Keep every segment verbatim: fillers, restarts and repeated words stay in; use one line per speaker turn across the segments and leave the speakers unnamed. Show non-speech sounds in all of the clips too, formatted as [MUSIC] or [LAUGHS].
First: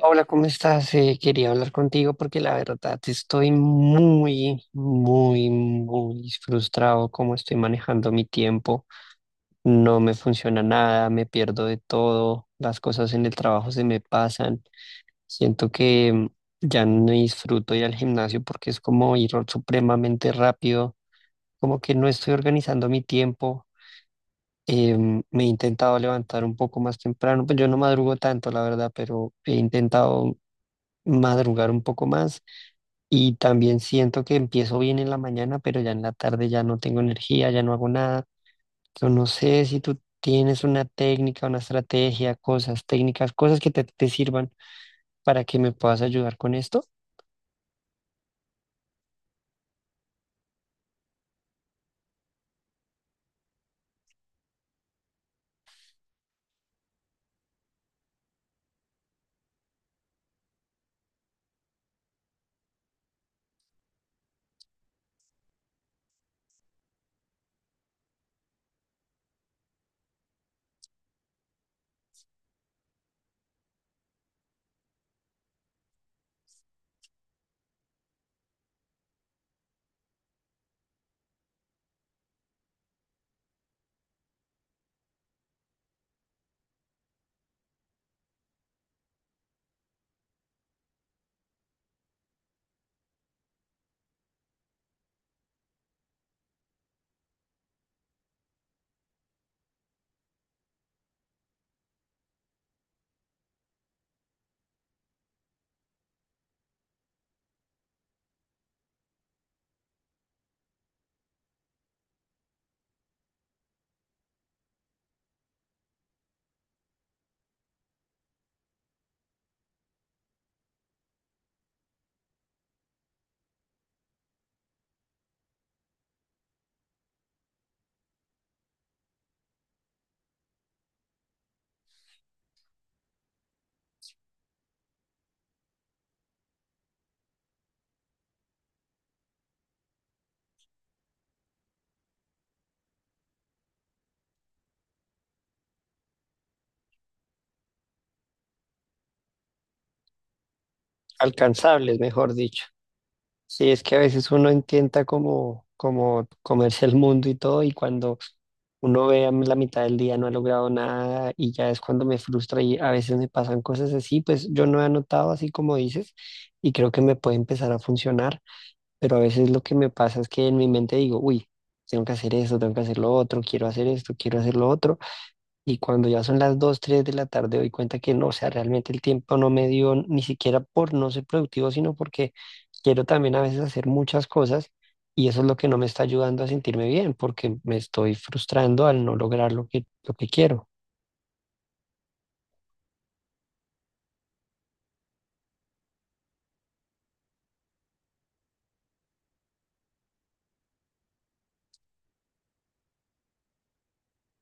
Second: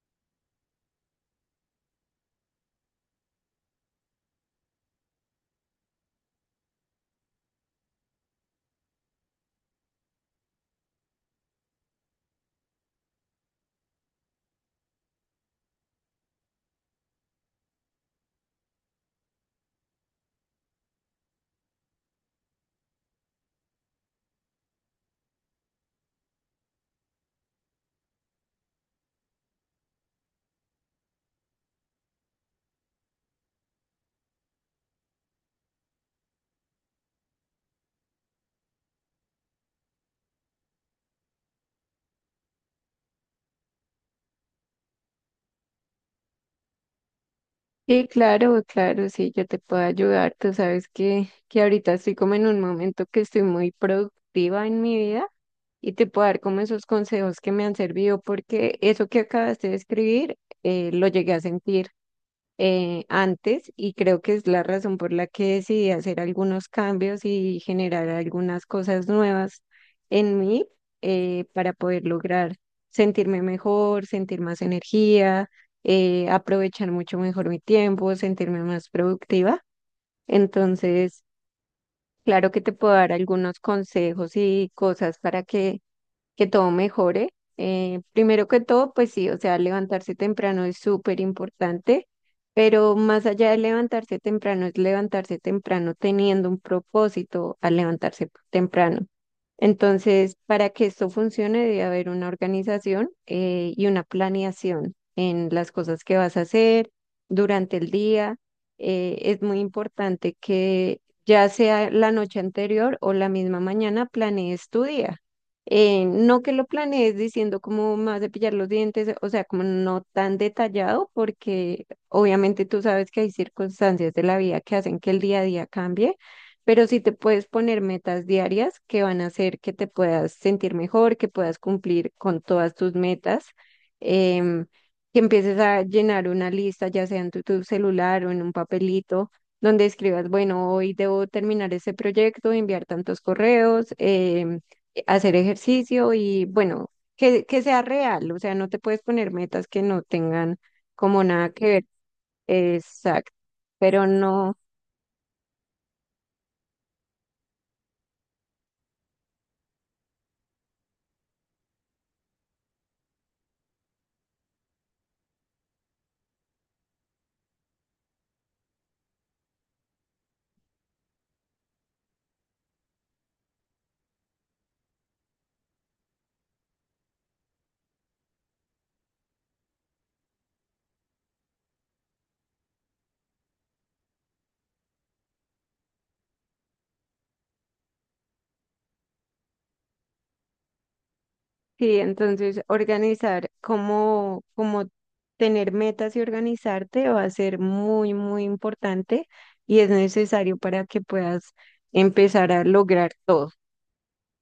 Hola, ¿cómo estás? Eh, quería hablar contigo porque la verdad estoy muy, muy, muy frustrado cómo estoy manejando mi tiempo. No me funciona nada, me pierdo de todo, las cosas en el trabajo se me pasan. Siento que mm, ya no disfruto ir al gimnasio porque es como ir supremamente rápido, como que no estoy organizando mi tiempo. Em, me he intentado levantar un poco más temprano, pues yo no madrugo tanto, la verdad, pero he intentado madrugar un poco más y también siento que empiezo bien en la mañana, pero ya en la tarde ya no tengo energía, ya no hago nada. Yo no sé si tú tienes una técnica, una estrategia, cosas, técnicas, cosas que te, te sirvan para que me puedas ayudar con esto.
Sí, claro, claro, sí, yo te puedo ayudar. Tú sabes que, que ahorita estoy como en un momento que estoy muy productiva en mi vida y te puedo dar como esos consejos que me han servido porque eso que acabaste de escribir eh, lo llegué a sentir eh, antes y creo que es la razón por la que decidí hacer algunos cambios y generar algunas cosas nuevas en mí eh, para poder lograr sentirme mejor, sentir más energía, eh, aprovechar mucho mejor mi tiempo, sentirme más productiva. Entonces, claro que te puedo dar algunos consejos y cosas para que que todo mejore. Eh, primero que todo, pues sí, o sea, levantarse temprano es súper importante, pero más allá de levantarse temprano, es levantarse temprano teniendo un propósito al levantarse temprano. Entonces, para que esto funcione, debe haber una organización eh, y una planeación en las cosas que vas a hacer durante el día. Eh, es muy importante que ya sea la noche anterior o la misma mañana planees tu día eh, no que lo planees diciendo cómo más de pillar los dientes, o sea, como no tan detallado, porque obviamente tú sabes que hay circunstancias de la vida que hacen que el día a día cambie, pero sí te puedes poner metas diarias que van a hacer que te puedas sentir mejor, que puedas cumplir con todas tus metas, em, que empieces a llenar una lista, ya sea en tu tu celular o en un papelito donde escribas, bueno, hoy debo terminar ese proyecto, enviar tantos correos, em, eh, hacer ejercicio y bueno, que, que sea real, o sea, no te puedes poner metas que no tengan como nada que ver.
Alcanzables, mejor dicho.
Exacto,
Sí, es que a
pero
veces uno
no,
intenta como, como comerse el mundo y todo, y cuando uno ve a la mitad del día no ha logrado nada y ya es cuando me frustra y a veces me pasan cosas así, pues yo no he anotado así como dices y creo que me puede empezar a funcionar, pero a veces lo que me pasa es que en mi mente digo, uy, tengo que hacer esto, tengo que hacer lo otro, quiero hacer esto, quiero hacer lo otro. Y cuando ya son las dos tres de la tarde, doy cuenta que no, o sea, realmente el tiempo no me dio ni siquiera por no ser productivo, sino porque quiero también a veces hacer muchas cosas y eso es lo que no me está ayudando a sentirme bien, porque me estoy frustrando al no lograr lo que, lo que quiero.
sí, entonces organizar como, como tener metas y organizarte va a ser muy, muy importante y es necesario para que puedas empezar a lograr todo.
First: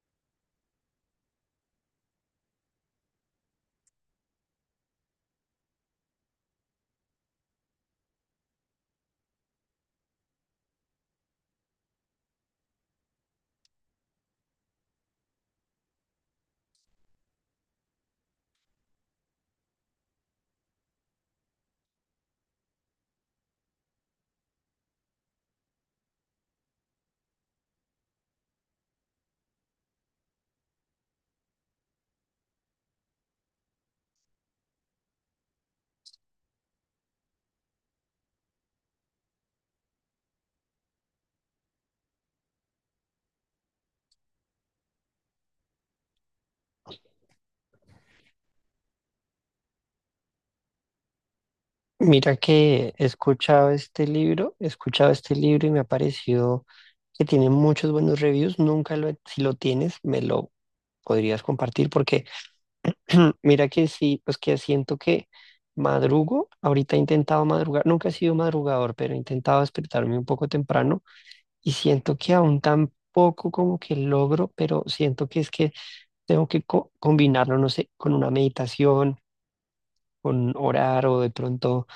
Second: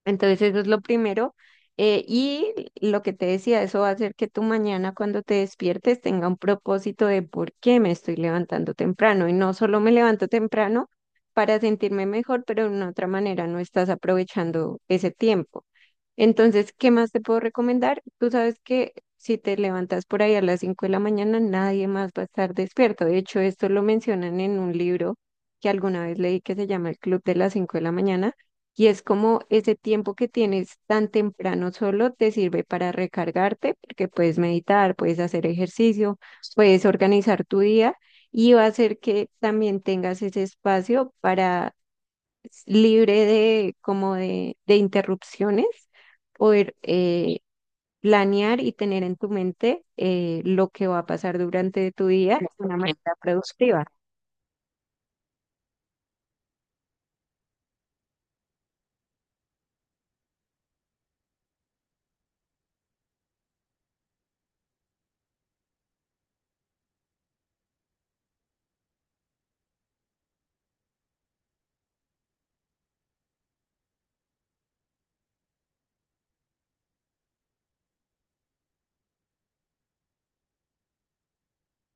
Entonces eso es lo primero. Eh, y lo que te decía, eso va a hacer que tu mañana cuando te despiertes tenga un propósito de por qué me estoy levantando temprano. Y no solo me levanto temprano para sentirme mejor, pero de una otra manera no estás aprovechando ese tiempo. Entonces, ¿qué más te puedo recomendar? Tú sabes que si te levantas por ahí a las cinco de la mañana, nadie más va a estar despierto. De hecho, esto lo mencionan en un libro que alguna vez leí que se llama El Club de las Cinco de la mañana. Y es como ese tiempo que tienes tan temprano solo te sirve para recargarte, porque puedes meditar, puedes hacer ejercicio, puedes organizar tu día y va a hacer que también tengas ese espacio para s- libre de como de, de interrupciones, poder eh, planear y tener en tu mente eh, lo que va a pasar durante tu
Mira
día de una
que
manera
he escuchado
productiva.
este libro, he escuchado este libro y me ha parecido que tiene muchos buenos reviews. Nunca lo, he- Si lo tienes, me lo podrías compartir porque [CLEARS THROAT] mira que sí, pues que siento que madrugo, ahorita he intentado madrugar, nunca he sido madrugador, pero he intentado despertarme un poco temprano y siento que aún tampoco como que logro, pero siento que es que tengo que co- combinarlo, no sé, con una meditación, con orar o de pronto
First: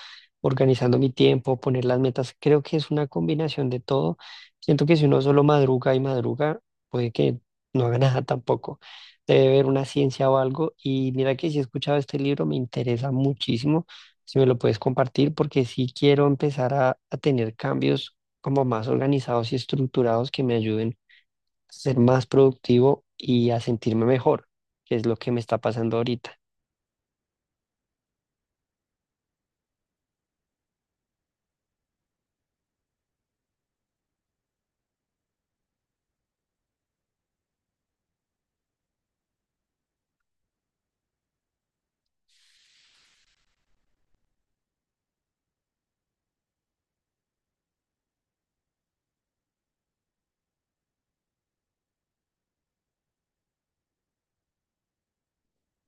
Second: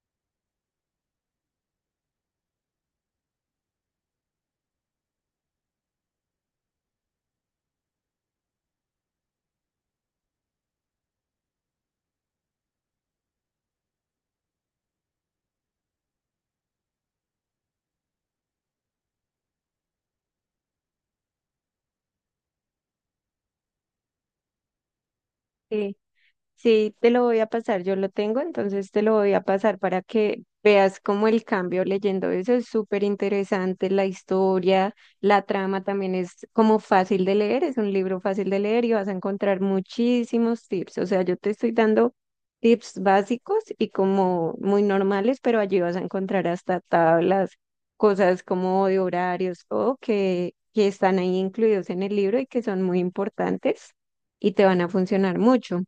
organizando mi tiempo, poner las metas. Creo que es una combinación de todo. Siento que si uno solo madruga y madruga, puede que no haga [LAUGHS] nada tampoco. Debe haber una ciencia o algo. Y mira que si he escuchado este libro, me interesa muchísimo. Si me lo puedes compartir, porque sí quiero empezar a, a tener cambios como más organizados y estructurados que me ayuden a ser más productivo y a sentirme mejor, que es lo que me está pasando
Sí.
ahorita.
Sí, te lo voy a pasar, yo lo tengo, entonces te lo voy a pasar para que veas cómo el cambio leyendo eso es súper interesante, la historia, la trama también es como fácil de leer, es un libro fácil de leer y vas a encontrar muchísimos tips, o sea, yo te estoy dando tips básicos y como muy normales, pero allí vas a encontrar hasta tablas, cosas como de horarios o que, que están ahí incluidos en el libro y que son muy importantes y te van a funcionar mucho.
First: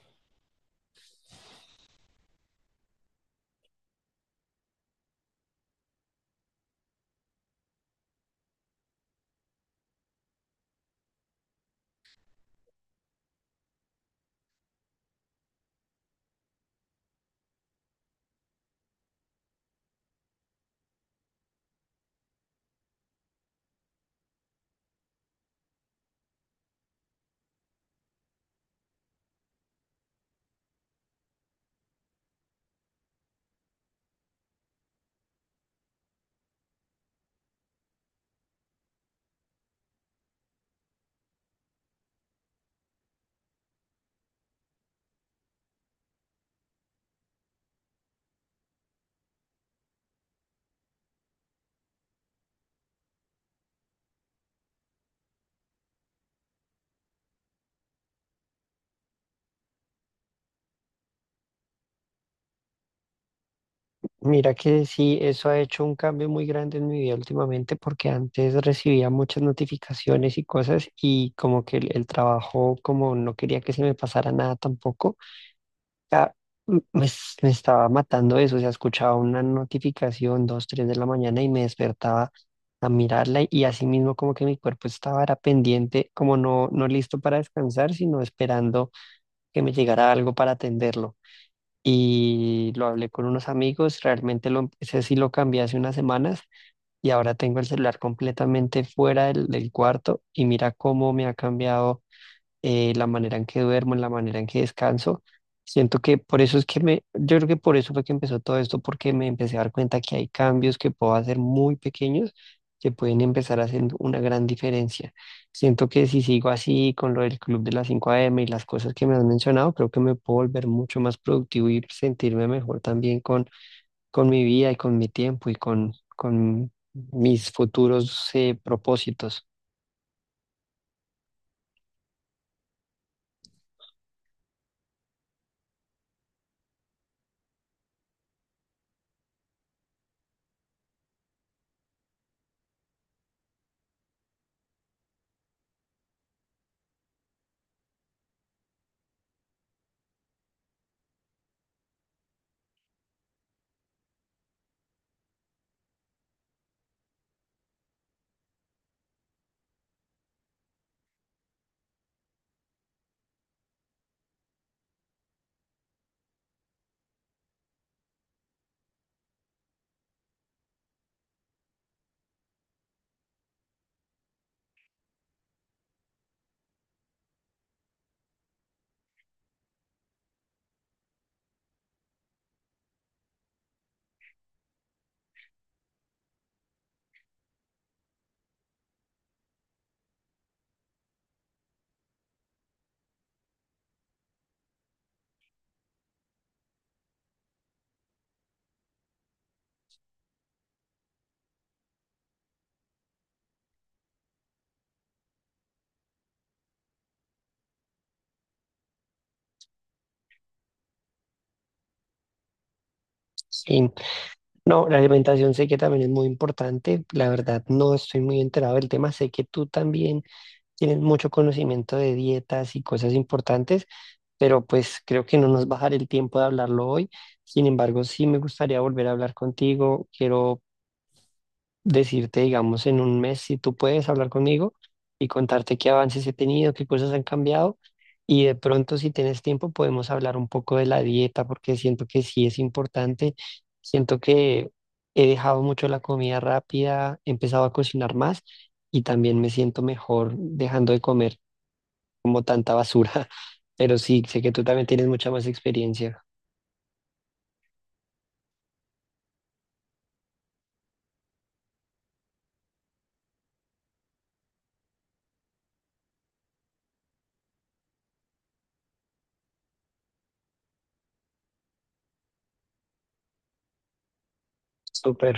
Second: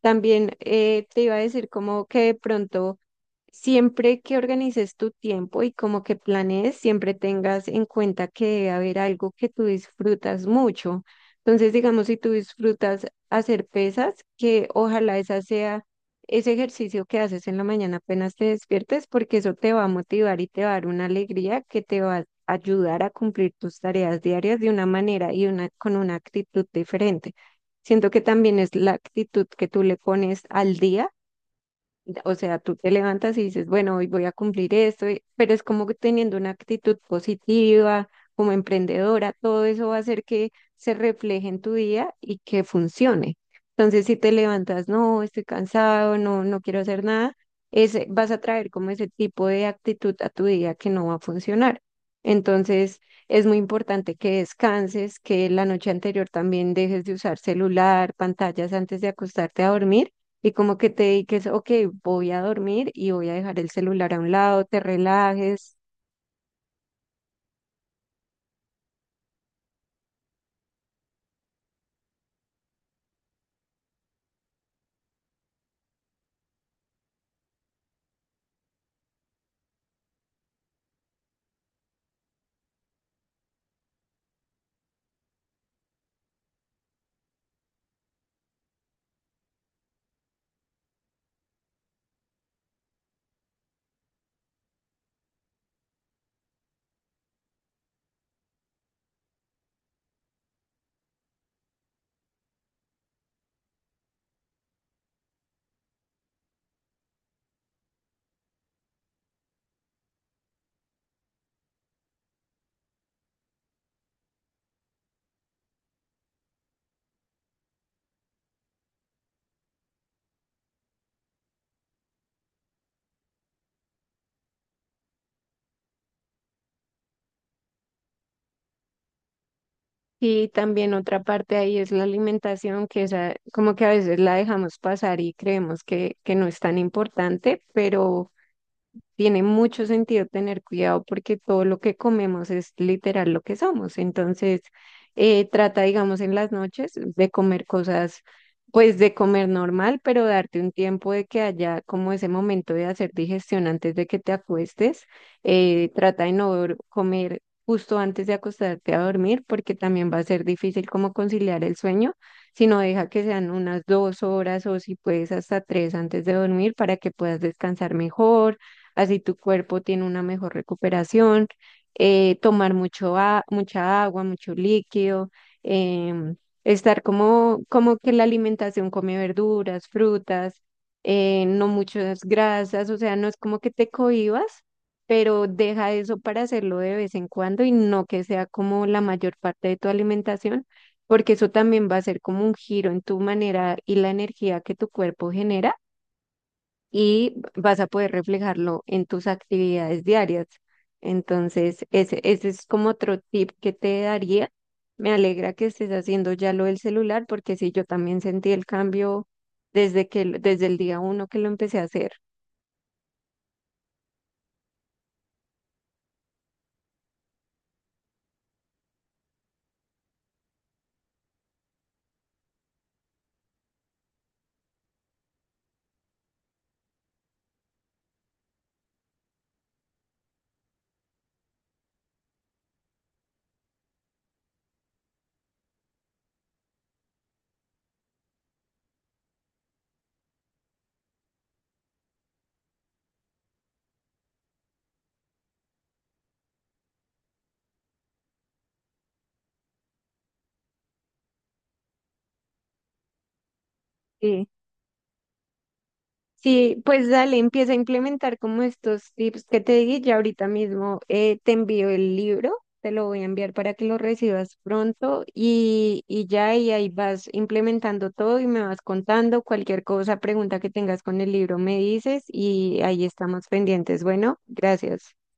También eh, te iba a decir como que de pronto... Siempre que organices tu tiempo y como que planees, siempre tengas en cuenta que debe haber algo que tú disfrutas mucho. Entonces, digamos, si tú disfrutas hacer pesas, que ojalá esa sea ese ejercicio que haces en la mañana apenas te despiertes, porque eso te va a motivar y te va a dar una alegría que te va a ayudar a cumplir tus tareas diarias de una manera y una, con una actitud diferente. Siento que también es la actitud que tú le pones al día, o sea, tú te levantas y dices, bueno, hoy voy a cumplir esto, y- pero es como que teniendo una actitud positiva, como emprendedora, todo eso va a hacer que se refleje en tu día y que funcione. Entonces, si te levantas, no, estoy cansado, no, no quiero hacer nada, ese, vas a traer como ese tipo de actitud a tu día que no va a funcionar. Entonces, es muy importante que descanses, que la noche anterior también dejes de usar celular, pantallas antes de acostarte a dormir y como que te dediques, ok, voy a dormir y voy a dejar el celular a un
Mira
lado, te
que sí, eso ha
relajes.
hecho un cambio muy grande en mi vida últimamente porque antes recibía muchas notificaciones y cosas y como que el, el trabajo, como no quería que se me pasara nada tampoco, ya, mm, me, s- me estaba matando eso, o sea, escuchaba una notificación dos, tres de la mañana y me despertaba a mirarla y así mismo como que mi cuerpo estaba era pendiente, como no, no listo para descansar, sino esperando que me llegara algo para atenderlo y lo hablé con unos amigos, realmente lo empecé, sí lo cambié hace unas semanas y ahora tengo el celular completamente fuera del, del cuarto y mira cómo me ha cambiado eh, la manera en que duermo, en la manera en que descanso. Siento que por eso es que me, yo creo que por eso fue que empezó todo esto, porque me empecé a dar cuenta que hay cambios que puedo hacer muy pequeños que pueden empezar haciendo una gran diferencia. Siento que si sigo así con lo del club de las cinco A M y las cosas que me has mencionado, creo que me puedo volver mucho más productivo y sentirme mejor también con, con mi vida y con mi tiempo y con, con mis futuros eh, propósitos.
Y también otra parte ahí es la alimentación, que esa, como que a veces la dejamos pasar y creemos que, que no es tan importante, pero tiene mucho sentido tener cuidado porque todo lo que comemos es literal lo que somos. Entonces, eh, trata, digamos, en las noches de comer cosas, pues de comer normal, pero darte un tiempo de que haya como ese momento de hacer digestión antes de que te acuestes. Eh, trata de no dor- comer justo antes de acostarte a dormir porque también va a ser difícil como conciliar el sueño, sino deja que sean unas dos horas o si puedes hasta tres antes de dormir para que puedas descansar mejor, así tu cuerpo tiene una mejor recuperación, eh, tomar mucho a- mucha agua, mucho líquido, em, estar como, como que la alimentación come verduras, frutas, eh, no muchas grasas, o sea, no es como que te cohibas, pero deja eso para hacerlo de vez en cuando y no que sea como la mayor parte de tu alimentación, porque eso también va a ser como un giro en tu manera y la energía que tu cuerpo genera y vas a poder reflejarlo en tus actividades diarias. Entonces, ese, ese es como otro tip que te daría. Me alegra que estés haciendo ya lo del celular, porque sí, yo también sentí el cambio desde que, lo- desde el día uno que lo empecé a hacer.
Sí. No, la alimentación sé que también es muy importante. La verdad, no estoy muy enterado del tema. Sé que tú también tienes mucho conocimiento de dietas y cosas importantes, pero pues creo que no nos va a dar el tiempo de hablarlo hoy. Sin embargo, sí me gustaría volver a hablar contigo. Quiero decirte, digamos, en un mes si tú puedes hablar conmigo y contarte qué avances he tenido, qué cosas han cambiado. Y de pronto, si tienes tiempo, podemos hablar un poco de la dieta, porque siento que sí es importante. Siento que he dejado mucho la comida rápida, he empezado a cocinar más y también me siento mejor dejando de comer como tanta basura. [LAUGHS] Pero sí, sé
Sí.
que tú también tienes mucha más experiencia.
Sí, pues dale, empieza a implementar como estos tips que te di. Ya ahorita mismo eh, te envío el libro, te lo voy a enviar para que lo recibas pronto y, y ya y ahí vas implementando todo y me vas contando cualquier cosa, pregunta que tengas con el libro, me dices y ahí estamos pendientes. Bueno, gracias.
Súper.